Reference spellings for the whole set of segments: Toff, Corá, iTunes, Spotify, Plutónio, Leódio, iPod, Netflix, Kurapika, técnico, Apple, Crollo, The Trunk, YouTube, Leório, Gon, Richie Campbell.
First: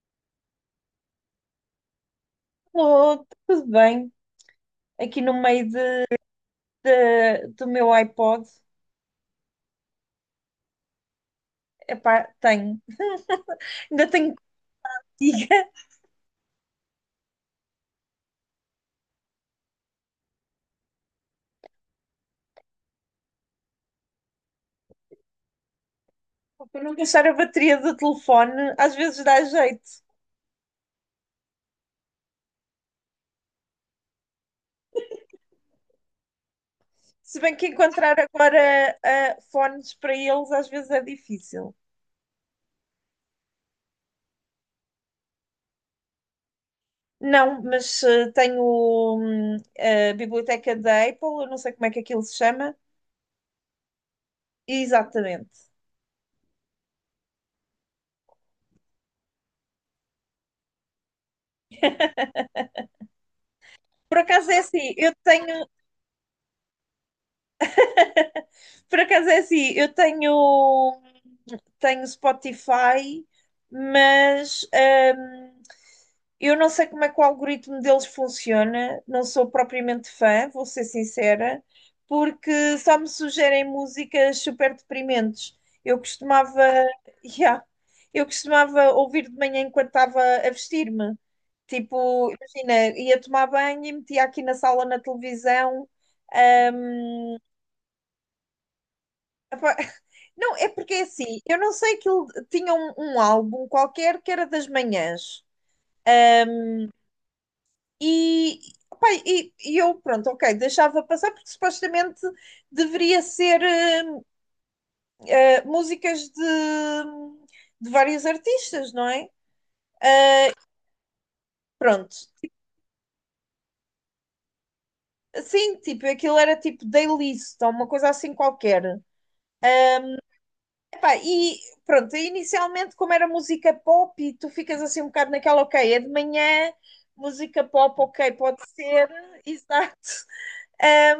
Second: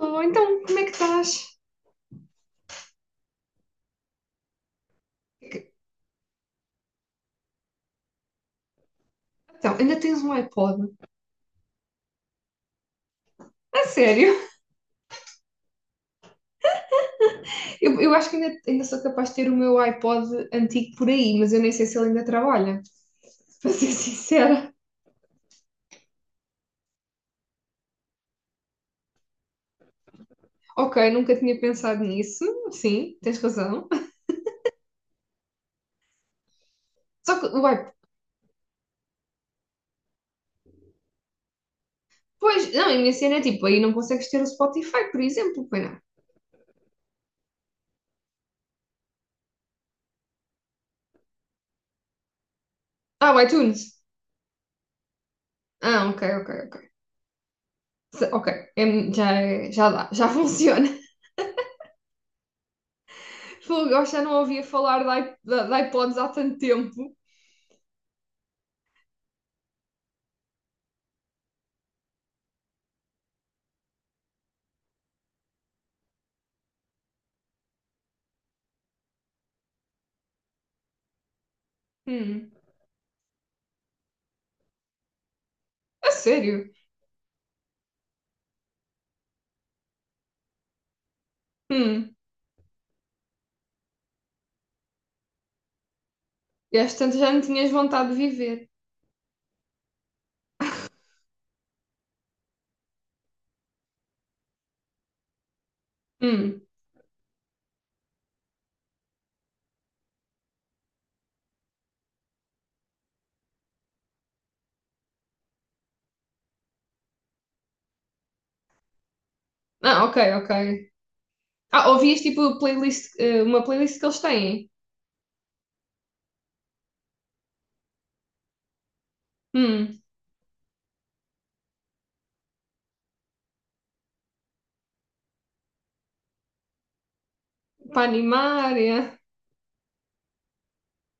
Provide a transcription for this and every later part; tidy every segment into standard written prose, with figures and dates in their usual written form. Alô, então como é que estás? Estou tudo bem. Aqui no meio do meu iPod, Então, ainda tens um iPod? epá, tenho. A Ainda sério? tenho contigo. Eu acho que ainda sou capaz de ter o meu iPod antigo por aí, mas eu nem sei se ele ainda trabalha, para ser sincera. Para não gastar a bateria do telefone, às vezes dá jeito. Ok, nunca tinha pensado nisso, sim, tens razão. Só Se que bem o que iPod, encontrar agora fones para eles, às vezes é difícil. pois, não, a minha cena é tipo, aí não consegues ter o Spotify, por exemplo, pois não. Não, mas tenho hum, a biblioteca da Apple. Eu não sei como é que aquilo se chama. Ah, o iTunes. Exatamente. Ah, ok, ok, ok. Ok, já, já dá, já funciona. Fogo, eu Por já não acaso é ouvia assim, falar eu de, tenho. de iPods há tanto tempo. Por acaso é assim, eu tenho. Tenho Spotify, mas eu não sei como é que o algoritmo deles funciona, não sou propriamente fã, vou ser sincera, Hum. porque só me sugerem músicas super deprimentes. Eu A costumava, sério? yeah, eu costumava ouvir de manhã enquanto estava a vestir-me. Hum. Tipo, imagina, ia tomar banho e metia aqui na sala na televisão. E às tantas já hum, não tinhas vontade de viver. Epá, não, é porque é assim, eu não sei que ele tinha um álbum qualquer que era das manhãs. Hum. E, pá, e eu, pronto, ok, deixava passar porque supostamente deveria ser músicas de vários artistas, não é? Ah, ok, ok. Ah, Pronto, ouvias tipo playlist, uma playlist que eles têm? assim, tipo, aquilo era tipo daily list ou uma coisa assim qualquer. Hum. Epá, e pronto, e inicialmente, como era música pop, e tu ficas assim um bocado naquela, ok, é de manhã, música pop, Para ok, pode animar, ser, é? exato.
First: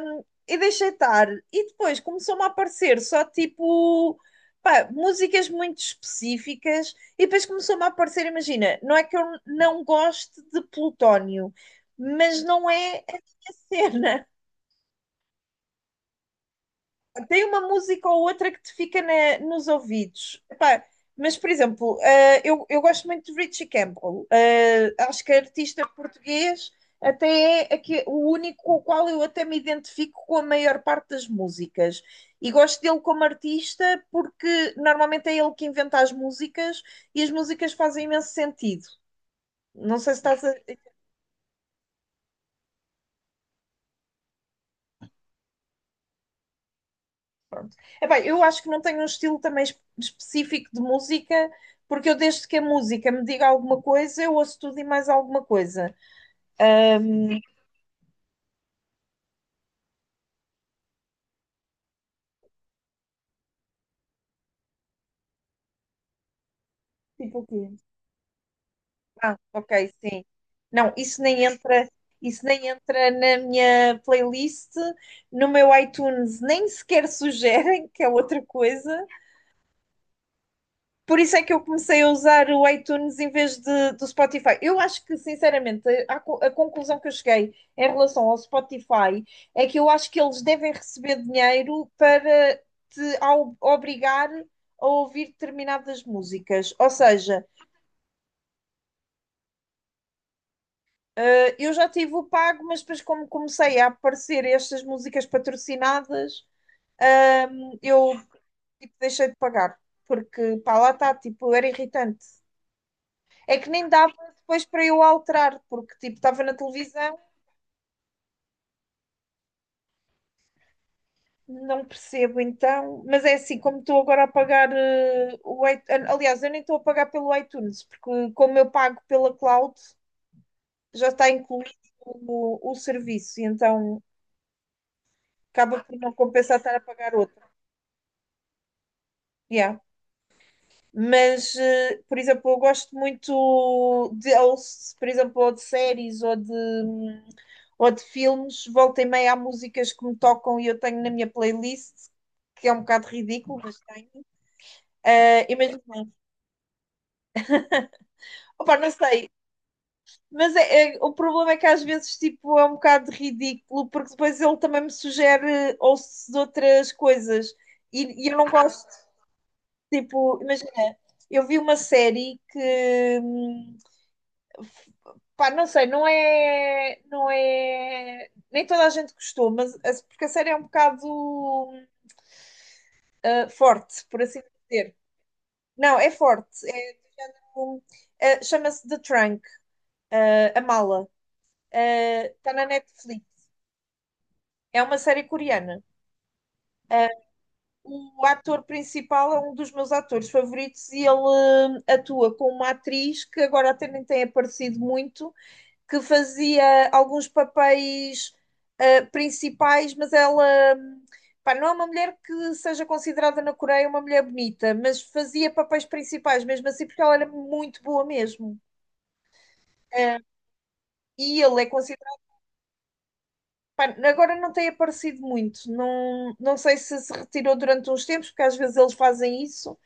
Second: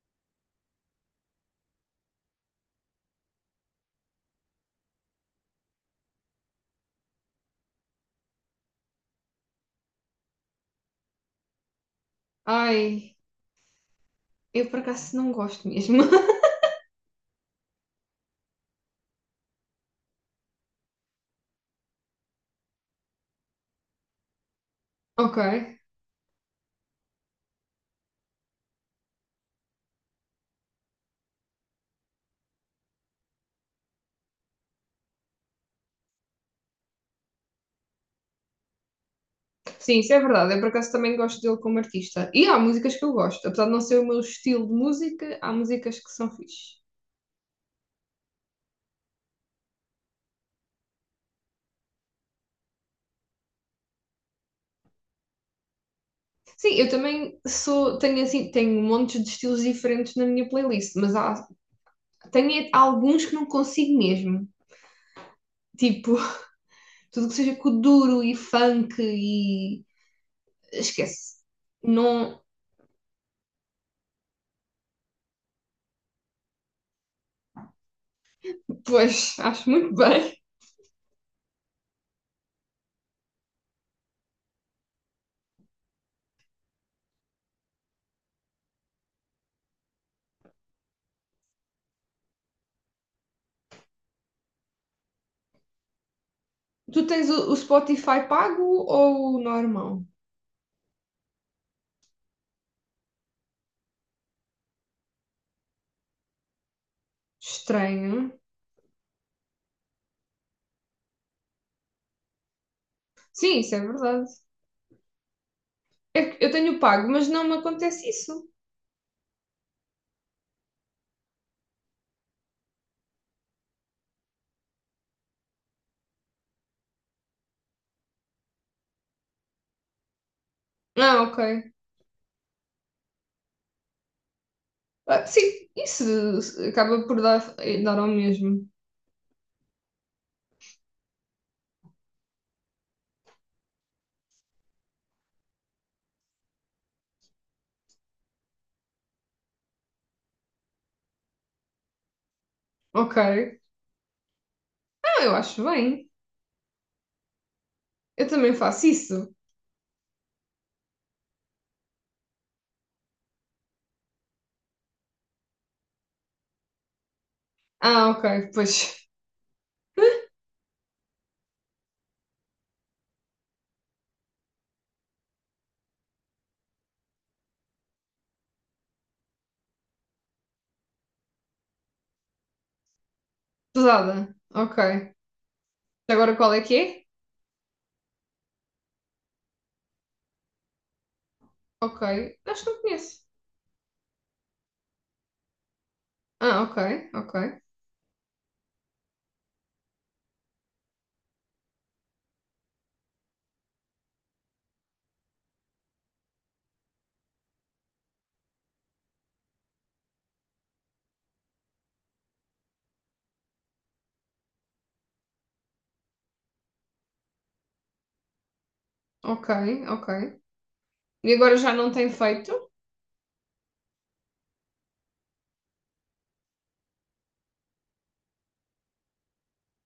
E deixei estar. E depois começou-me a aparecer só tipo. Pá, músicas muito específicas, e depois começou-me a aparecer. Imagina, não é que eu não goste de Plutónio, mas não é Ai, a minha cena. eu por acaso não gosto mesmo. Tem uma música ou outra que te fica nos ouvidos. Epá, mas, por exemplo, eu gosto muito de Richie Campbell. Acho que Ok. é artista português, até é aqui o único com o qual eu até me identifico com a maior parte das músicas. E gosto dele como artista porque normalmente é ele que inventa as músicas e as músicas fazem imenso sentido. Não Sim, isso sei é se estás a, verdade. Eu por acaso também gosto dele como artista. E há músicas que eu gosto. Apesar de não ser o meu estilo de música, há músicas que são fixe. epá, eu acho que não tenho um estilo também específico de música, porque eu desde que a música me diga alguma coisa, eu ouço tudo e mais alguma coisa. Sim, eu também sou, tenho assim, tenho montes de estilos diferentes na minha playlist, mas há, tenho alguns que não consigo mesmo. Tipo, tudo que Tipo o seja quê? kuduro e funk Ah, ok, e. sim. Não, Esquece. Não. isso nem entra na minha playlist, no meu iTunes nem sequer sugerem, que é outra coisa. Pois, acho muito bem. Por isso é que eu comecei a usar o iTunes em vez do Spotify. Eu acho que, sinceramente, a conclusão que eu cheguei em relação ao Spotify é que eu acho que eles devem receber dinheiro para te obrigar a ouvir determinadas músicas. Ou Tu tens seja, o Spotify pago ou o normal? Eu já tive o pago, mas depois, como comecei a aparecer estas músicas patrocinadas, eu Estranho. tipo, deixei de pagar. Porque, pá, lá está, tipo, era irritante. É Sim, que isso é nem dava verdade. depois para eu alterar, porque tipo, É que estava eu na tenho pago, televisão, mas não me acontece isso. não percebo então, mas é assim, como estou agora a pagar o iTunes, aliás, eu nem estou a pagar pelo iTunes, porque como eu pago pela cloud, já Ah, está ok. incluído o serviço, e então Ah, sim, acaba por isso não compensar estar a acaba pagar por dar, outro. eh, dar ao mesmo. Yeah. Mas, por exemplo, eu gosto muito de, ou, por exemplo, ou de séries ou de filmes, volta e meia há músicas que me tocam e eu tenho na minha playlist, que é um bocado Ok. ridículo, mas tenho. Ah, eu acho Imagina, bem. Eu também opa, faço não sei, isso. mas o problema é que às vezes tipo, é um bocado ridículo, porque depois ele também me sugere ou de outras coisas Ah, e eu não ok. Pois, gosto, tipo, imagina, eu vi uma série que. Pá, não sei, não é, nem toda a gente gostou, mas porque a série é um bocado forte, pesada. por assim Ok. dizer. Não, é Agora qual é forte. que É é? um- chama-se The Trunk, a mala. Ok. Está Acho na que não conheço. Netflix. É uma série coreana. Ah, ok, ok, O ator principal é um dos meus atores favoritos e ele atua com uma atriz que agora até nem tem aparecido muito, que fazia alguns papéis principais, mas ela, pá, não é uma mulher que seja considerada na Coreia uma mulher bonita, mas fazia papéis principais mesmo assim, porque ela era muito boa mesmo. ok, ok. Uh, E e agora ele é já não tem considerado. feito? Pá, agora não tem aparecido muito, não, não sei se se retirou durante uns tempos, porque às vezes eles fazem isso.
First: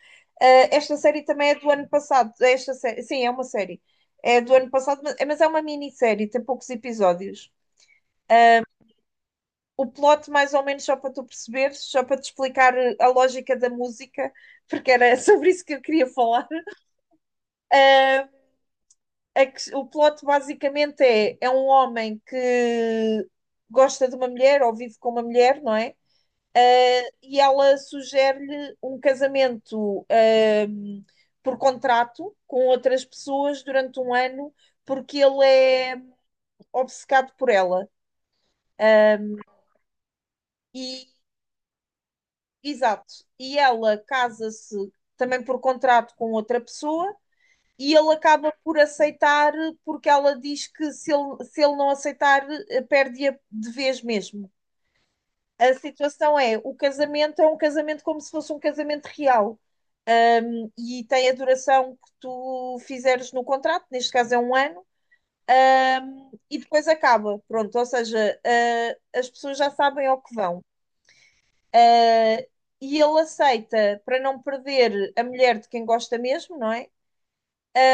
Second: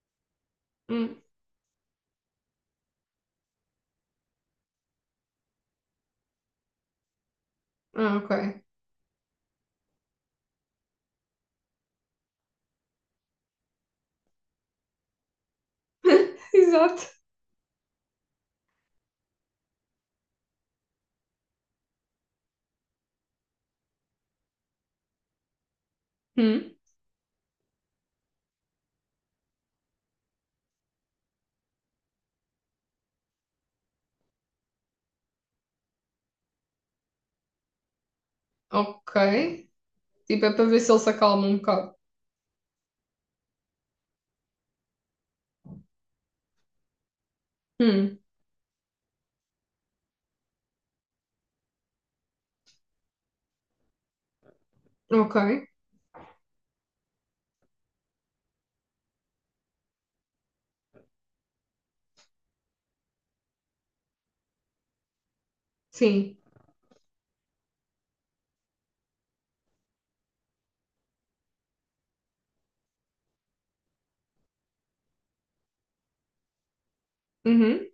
Esta Hum. série também é do ano passado. Esta série, sim, é uma série. É do ano passado, mas é uma minissérie, tem poucos episódios. Ah, ok. O plot, mais ou menos, só para tu perceberes, só para te explicar a lógica da música, porque era sobre isso que eu queria falar. Exato. É que o plot basicamente é um homem que gosta de uma mulher ou vive com uma mulher, não é? Hum, E ela sugere-lhe um casamento, um, por contrato com outras pessoas durante um ano, porque ele é obcecado por ela. ok. Tipo, é para ver se ele E se acalma um bocado. Exato. E ela casa-se também por contrato com outra pessoa e ele Hum, acaba por aceitar porque ela diz que se ele não aceitar, perde-a de vez mesmo. ok. A situação é, o casamento é um casamento como se fosse um casamento real e tem a duração que tu fizeres no contrato, neste caso é um ano, Sim. e depois acaba, pronto, ou seja, as pessoas já sabem ao que vão. Uh, e ele aceita para não perder a mulher de quem gosta mesmo, não é? Uhum,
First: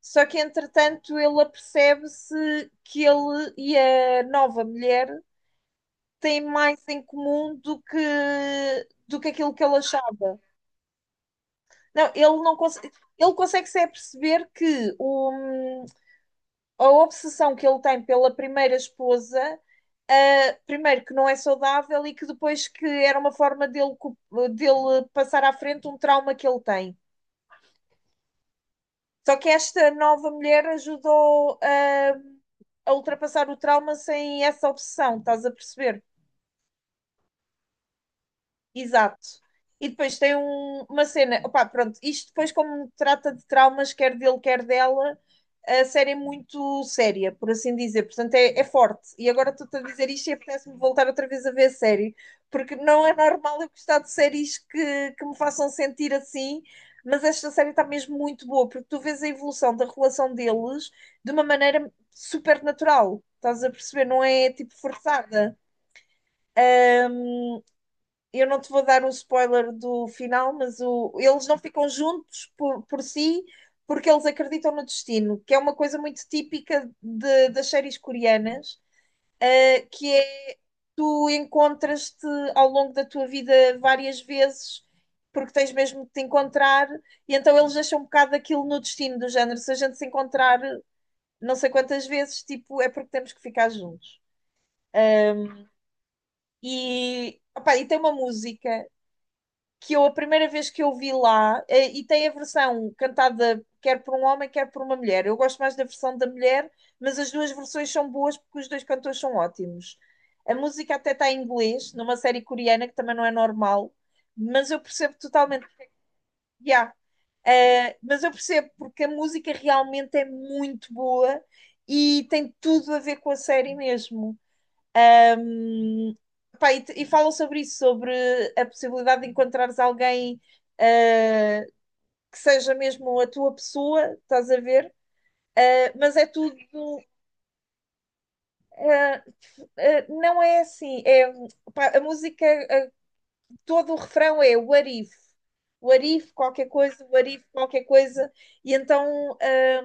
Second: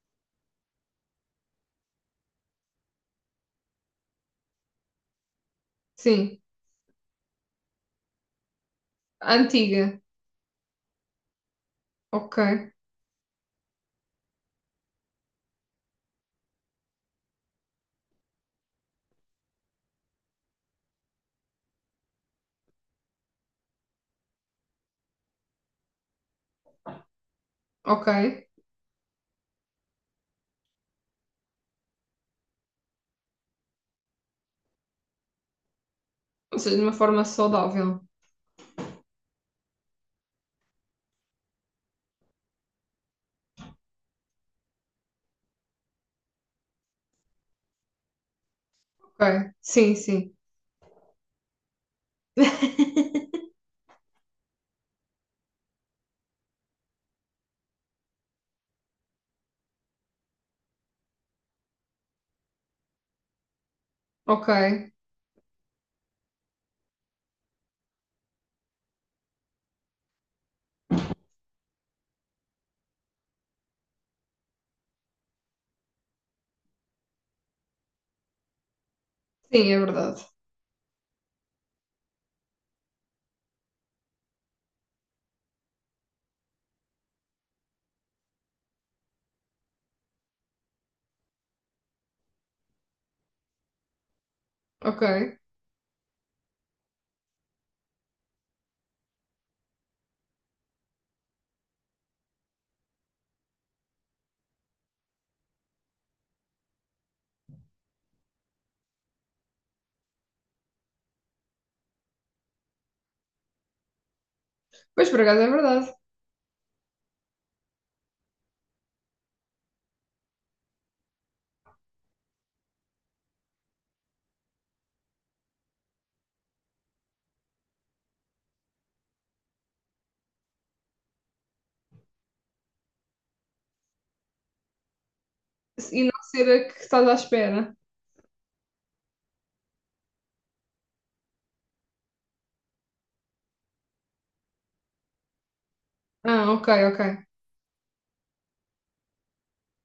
Só que entretanto ele apercebe-se que ele e a nova mulher sim. têm mais em comum do que aquilo que ele Antiga. achava. Não, Ok, ele não consegue, ele consegue se aperceber que a obsessão que ele tem pela primeira esposa, primeiro que não é saudável e que depois que era uma forma dele passar à frente um trauma que ele tem. ok. Só que esta nova mulher ajudou a ultrapassar o trauma sem essa obsessão, estás a perceber? Ou seja, de uma forma saudável. Exato. E depois tem uma cena. Opá, pronto, isto depois, como trata de traumas, quer dele, quer dela, a série é muito séria, por assim dizer. Portanto, é forte. E agora Ok. estou-te a Sim, dizer isto e sim. apetece-me voltar outra vez a ver a série, porque não é normal eu gostar de séries que me façam sentir assim, mas esta série está mesmo muito boa, porque tu vês a evolução da relação deles de uma maneira super natural. Estás a perceber? Não Ok. é tipo forçada. Eu não te vou dar o spoiler do final, mas eles não ficam juntos por si, porque eles acreditam no destino, que é uma coisa muito típica das séries coreanas, Sim, é que verdade. é, tu encontras-te ao longo da tua vida várias vezes porque tens mesmo de te encontrar, e então eles deixam um bocado aquilo no destino do género. Se a gente se encontrar não sei quantas vezes, tipo, é porque temos que ficar juntos. Ok. Eh, Opá, e tem uma música que eu, a primeira vez que eu vi lá, e tem a versão cantada quer por um homem, quer por uma mulher. Eu gosto mais da versão da mulher, mas as duas versões são boas porque os dois cantores são ótimos. A música até está em inglês, numa série coreana que também não é normal, mas eu Pois, percebo por acaso é totalmente. verdade. Yeah. Mas eu percebo porque a música realmente é muito boa e tem tudo a ver com a série mesmo. Um, Pá, e, e falam sobre isso, sobre a possibilidade de encontrares alguém ah, que seja mesmo a tua pessoa, estás a ver? Ah, E mas não é ser tudo. a que estás à espera. ah, não é assim. É, pá, a música, ah, todo o refrão é what if. What if, Ah, qualquer ok, coisa, ok. what if, qualquer coisa. E então. ah,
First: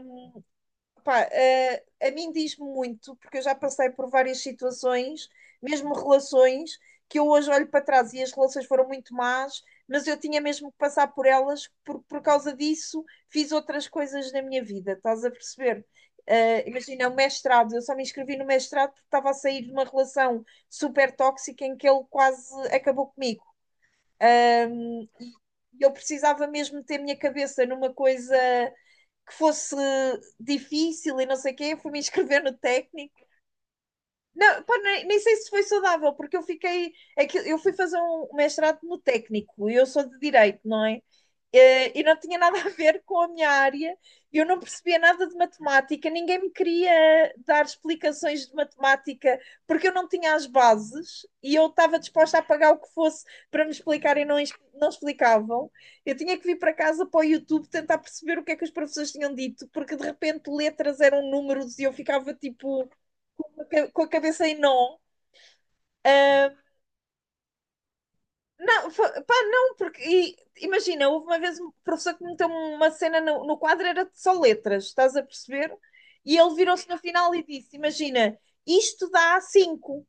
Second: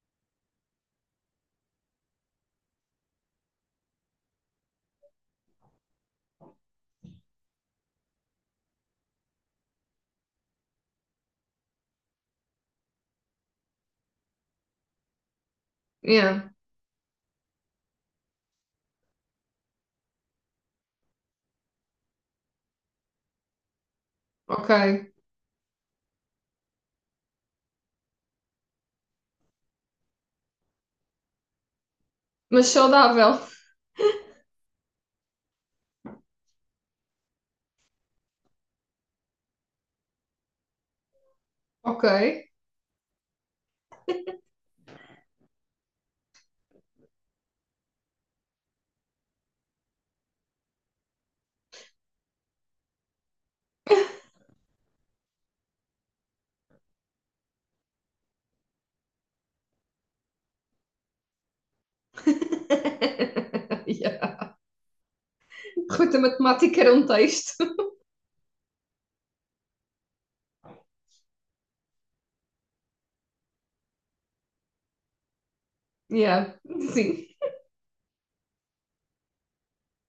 Pá, a mim diz-me muito, porque eu já passei por várias situações, mesmo relações, que eu hoje olho para trás e as relações foram muito más, mas eu tinha mesmo que passar por elas, por causa disso fiz outras coisas na minha vida, estás a perceber? Yeah, Imagina, o mestrado, eu só me inscrevi no mestrado porque estava a sair de uma relação super tóxica em que ele quase acabou comigo. ok. E eu precisava mesmo ter minha cabeça numa coisa que fosse difícil e não sei o quê, fui me inscrever no Mas técnico. saudável. Não, pá, nem sei se foi saudável, porque eu fiquei. É que eu fui fazer um mestrado no técnico e eu sou de direito, não é? E Ok. não tinha nada a ver com a minha área, eu não percebia nada de matemática, ninguém me queria dar explicações de matemática porque eu não tinha as bases e eu estava disposta a pagar o que fosse para me explicarem, não, não explicavam. Eu tinha que vir para casa para o YouTube tentar perceber o que é que os professores tinham dito, porque de repente letras eram números e eu ficava tipo com a cabeça Yeah. em nó. Ruta Matemática era um texto. Não, pá, não, porque imagina, houve uma vez um professor que meteu uma cena no quadro, era só letras, estás a perceber? E Yeah, ele virou-se no sim. final e disse: "Imagina, isto dá cinco."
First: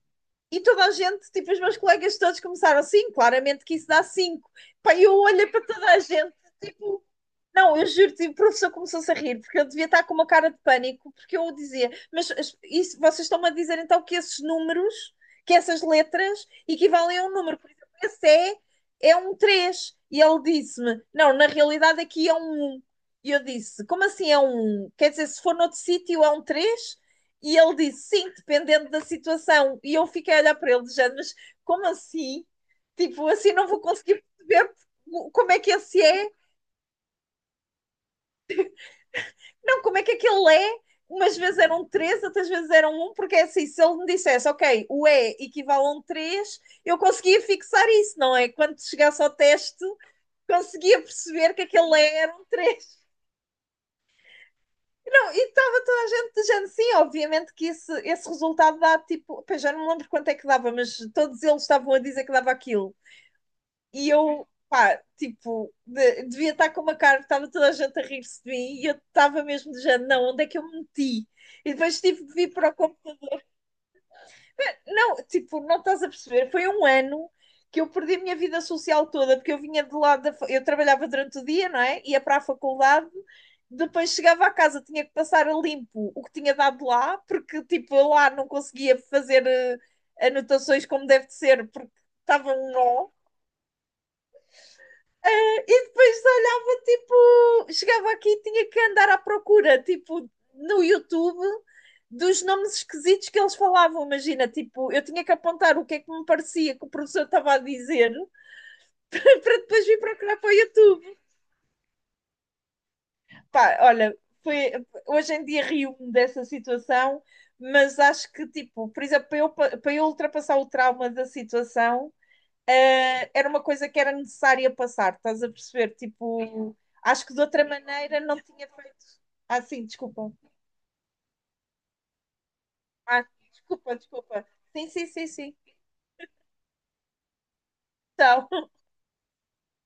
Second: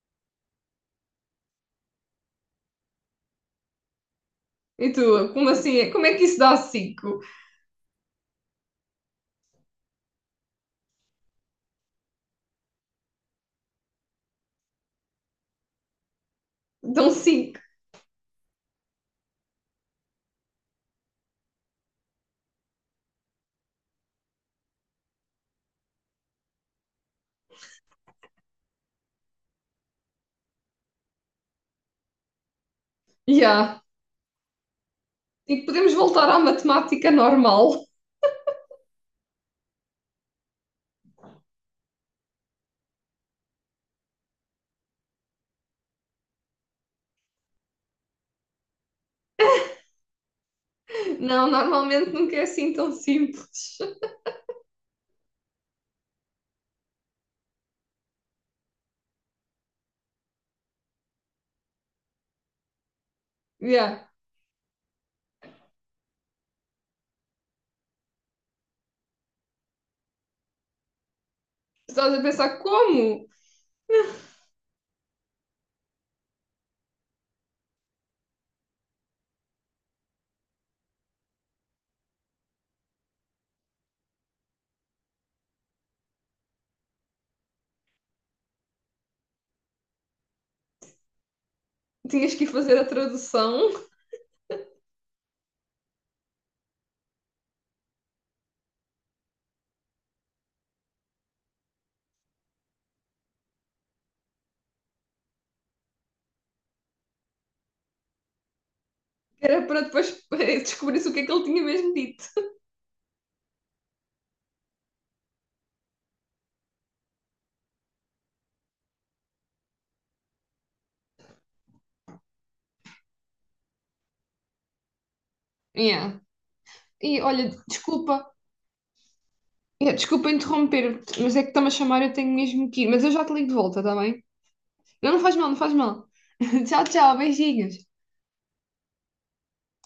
E toda a gente, tipo, os meus colegas todos começaram assim, claramente que isso dá cinco. E Pá, e eu tu, olhei como para toda assim? a Como é que gente, isso dá tipo, 5? não, eu juro-te, o professor começou-se a rir, porque ele devia estar com uma cara de pânico, porque eu o dizia, mas isso, vocês estão-me a dizer então que esses números, que essas letras Dão equivalem a um cinco. número, por exemplo, é um 3? E ele disse-me, não, na realidade aqui é um 1, e eu disse, como assim é um 1? Quer dizer, se for noutro sítio é um 3? E ele disse, sim, dependendo da situação, e eu fiquei a olhar para ele, dizendo, mas como assim? Tipo, assim não Yeah. vou conseguir perceber como E é que podemos esse voltar é. à matemática normal. Não, como é que aquele é? Umas vezes eram três, outras vezes eram um, porque é assim, se ele me dissesse, ok, o E equivale a um três, eu conseguia fixar isso, não é? Quando chegasse ao teste, conseguia Não, perceber que aquele E normalmente era nunca é um assim tão três. simples. Não, e estava toda a gente dizendo sim, obviamente que esse resultado dá tipo, pá, já não me lembro quanto é que dava, mas todos eles estavam a dizer que dava aquilo. Yeah. E eu, pá, tipo, devia estar com uma cara, estava toda a gente a rir-se de mim e eu estava mesmo de género, não, onde é que eu me meti? E depois Estavas a tive de vir pensar para o computador. como? Não, tipo, não estás a perceber, foi um ano que eu perdi a minha vida social toda, porque eu vinha de lado Eu trabalhava durante o dia, não é? Ia para a faculdade, depois chegava à casa, tinha que passar a limpo o que tinha dado lá, porque, tipo, eu lá não conseguia fazer anotações como deve de ser, porque Tinhas que ir estava um fazer a nó. tradução, E depois olhava, tipo, chegava aqui e tinha que andar à procura, tipo, no YouTube, dos nomes esquisitos que eles falavam. Imagina, tipo, eu tinha que apontar o que é que me parecia que o professor estava a dizer para era para depois vir depois procurar para o descobrir o que YouTube. é que ele tinha mesmo dito. Pá, olha, foi, hoje em dia rio-me dessa situação, mas acho que, tipo, por exemplo, para eu ultrapassar o trauma da situação, era uma coisa que era necessária passar, estás a perceber? Yeah. Tipo, E acho que de olha, outra maneira desculpa, não tinha feito. Ah, sim, yeah, desculpa desculpa. interromper, mas é que está-me a chamar, eu tenho mesmo que ir. Mas eu já Ah, te ligo de volta, está desculpa, bem? desculpa. Sim, sim, Não, não sim, faz mal, sim. não faz mal. Tchau, tchau, beijinhos. Então,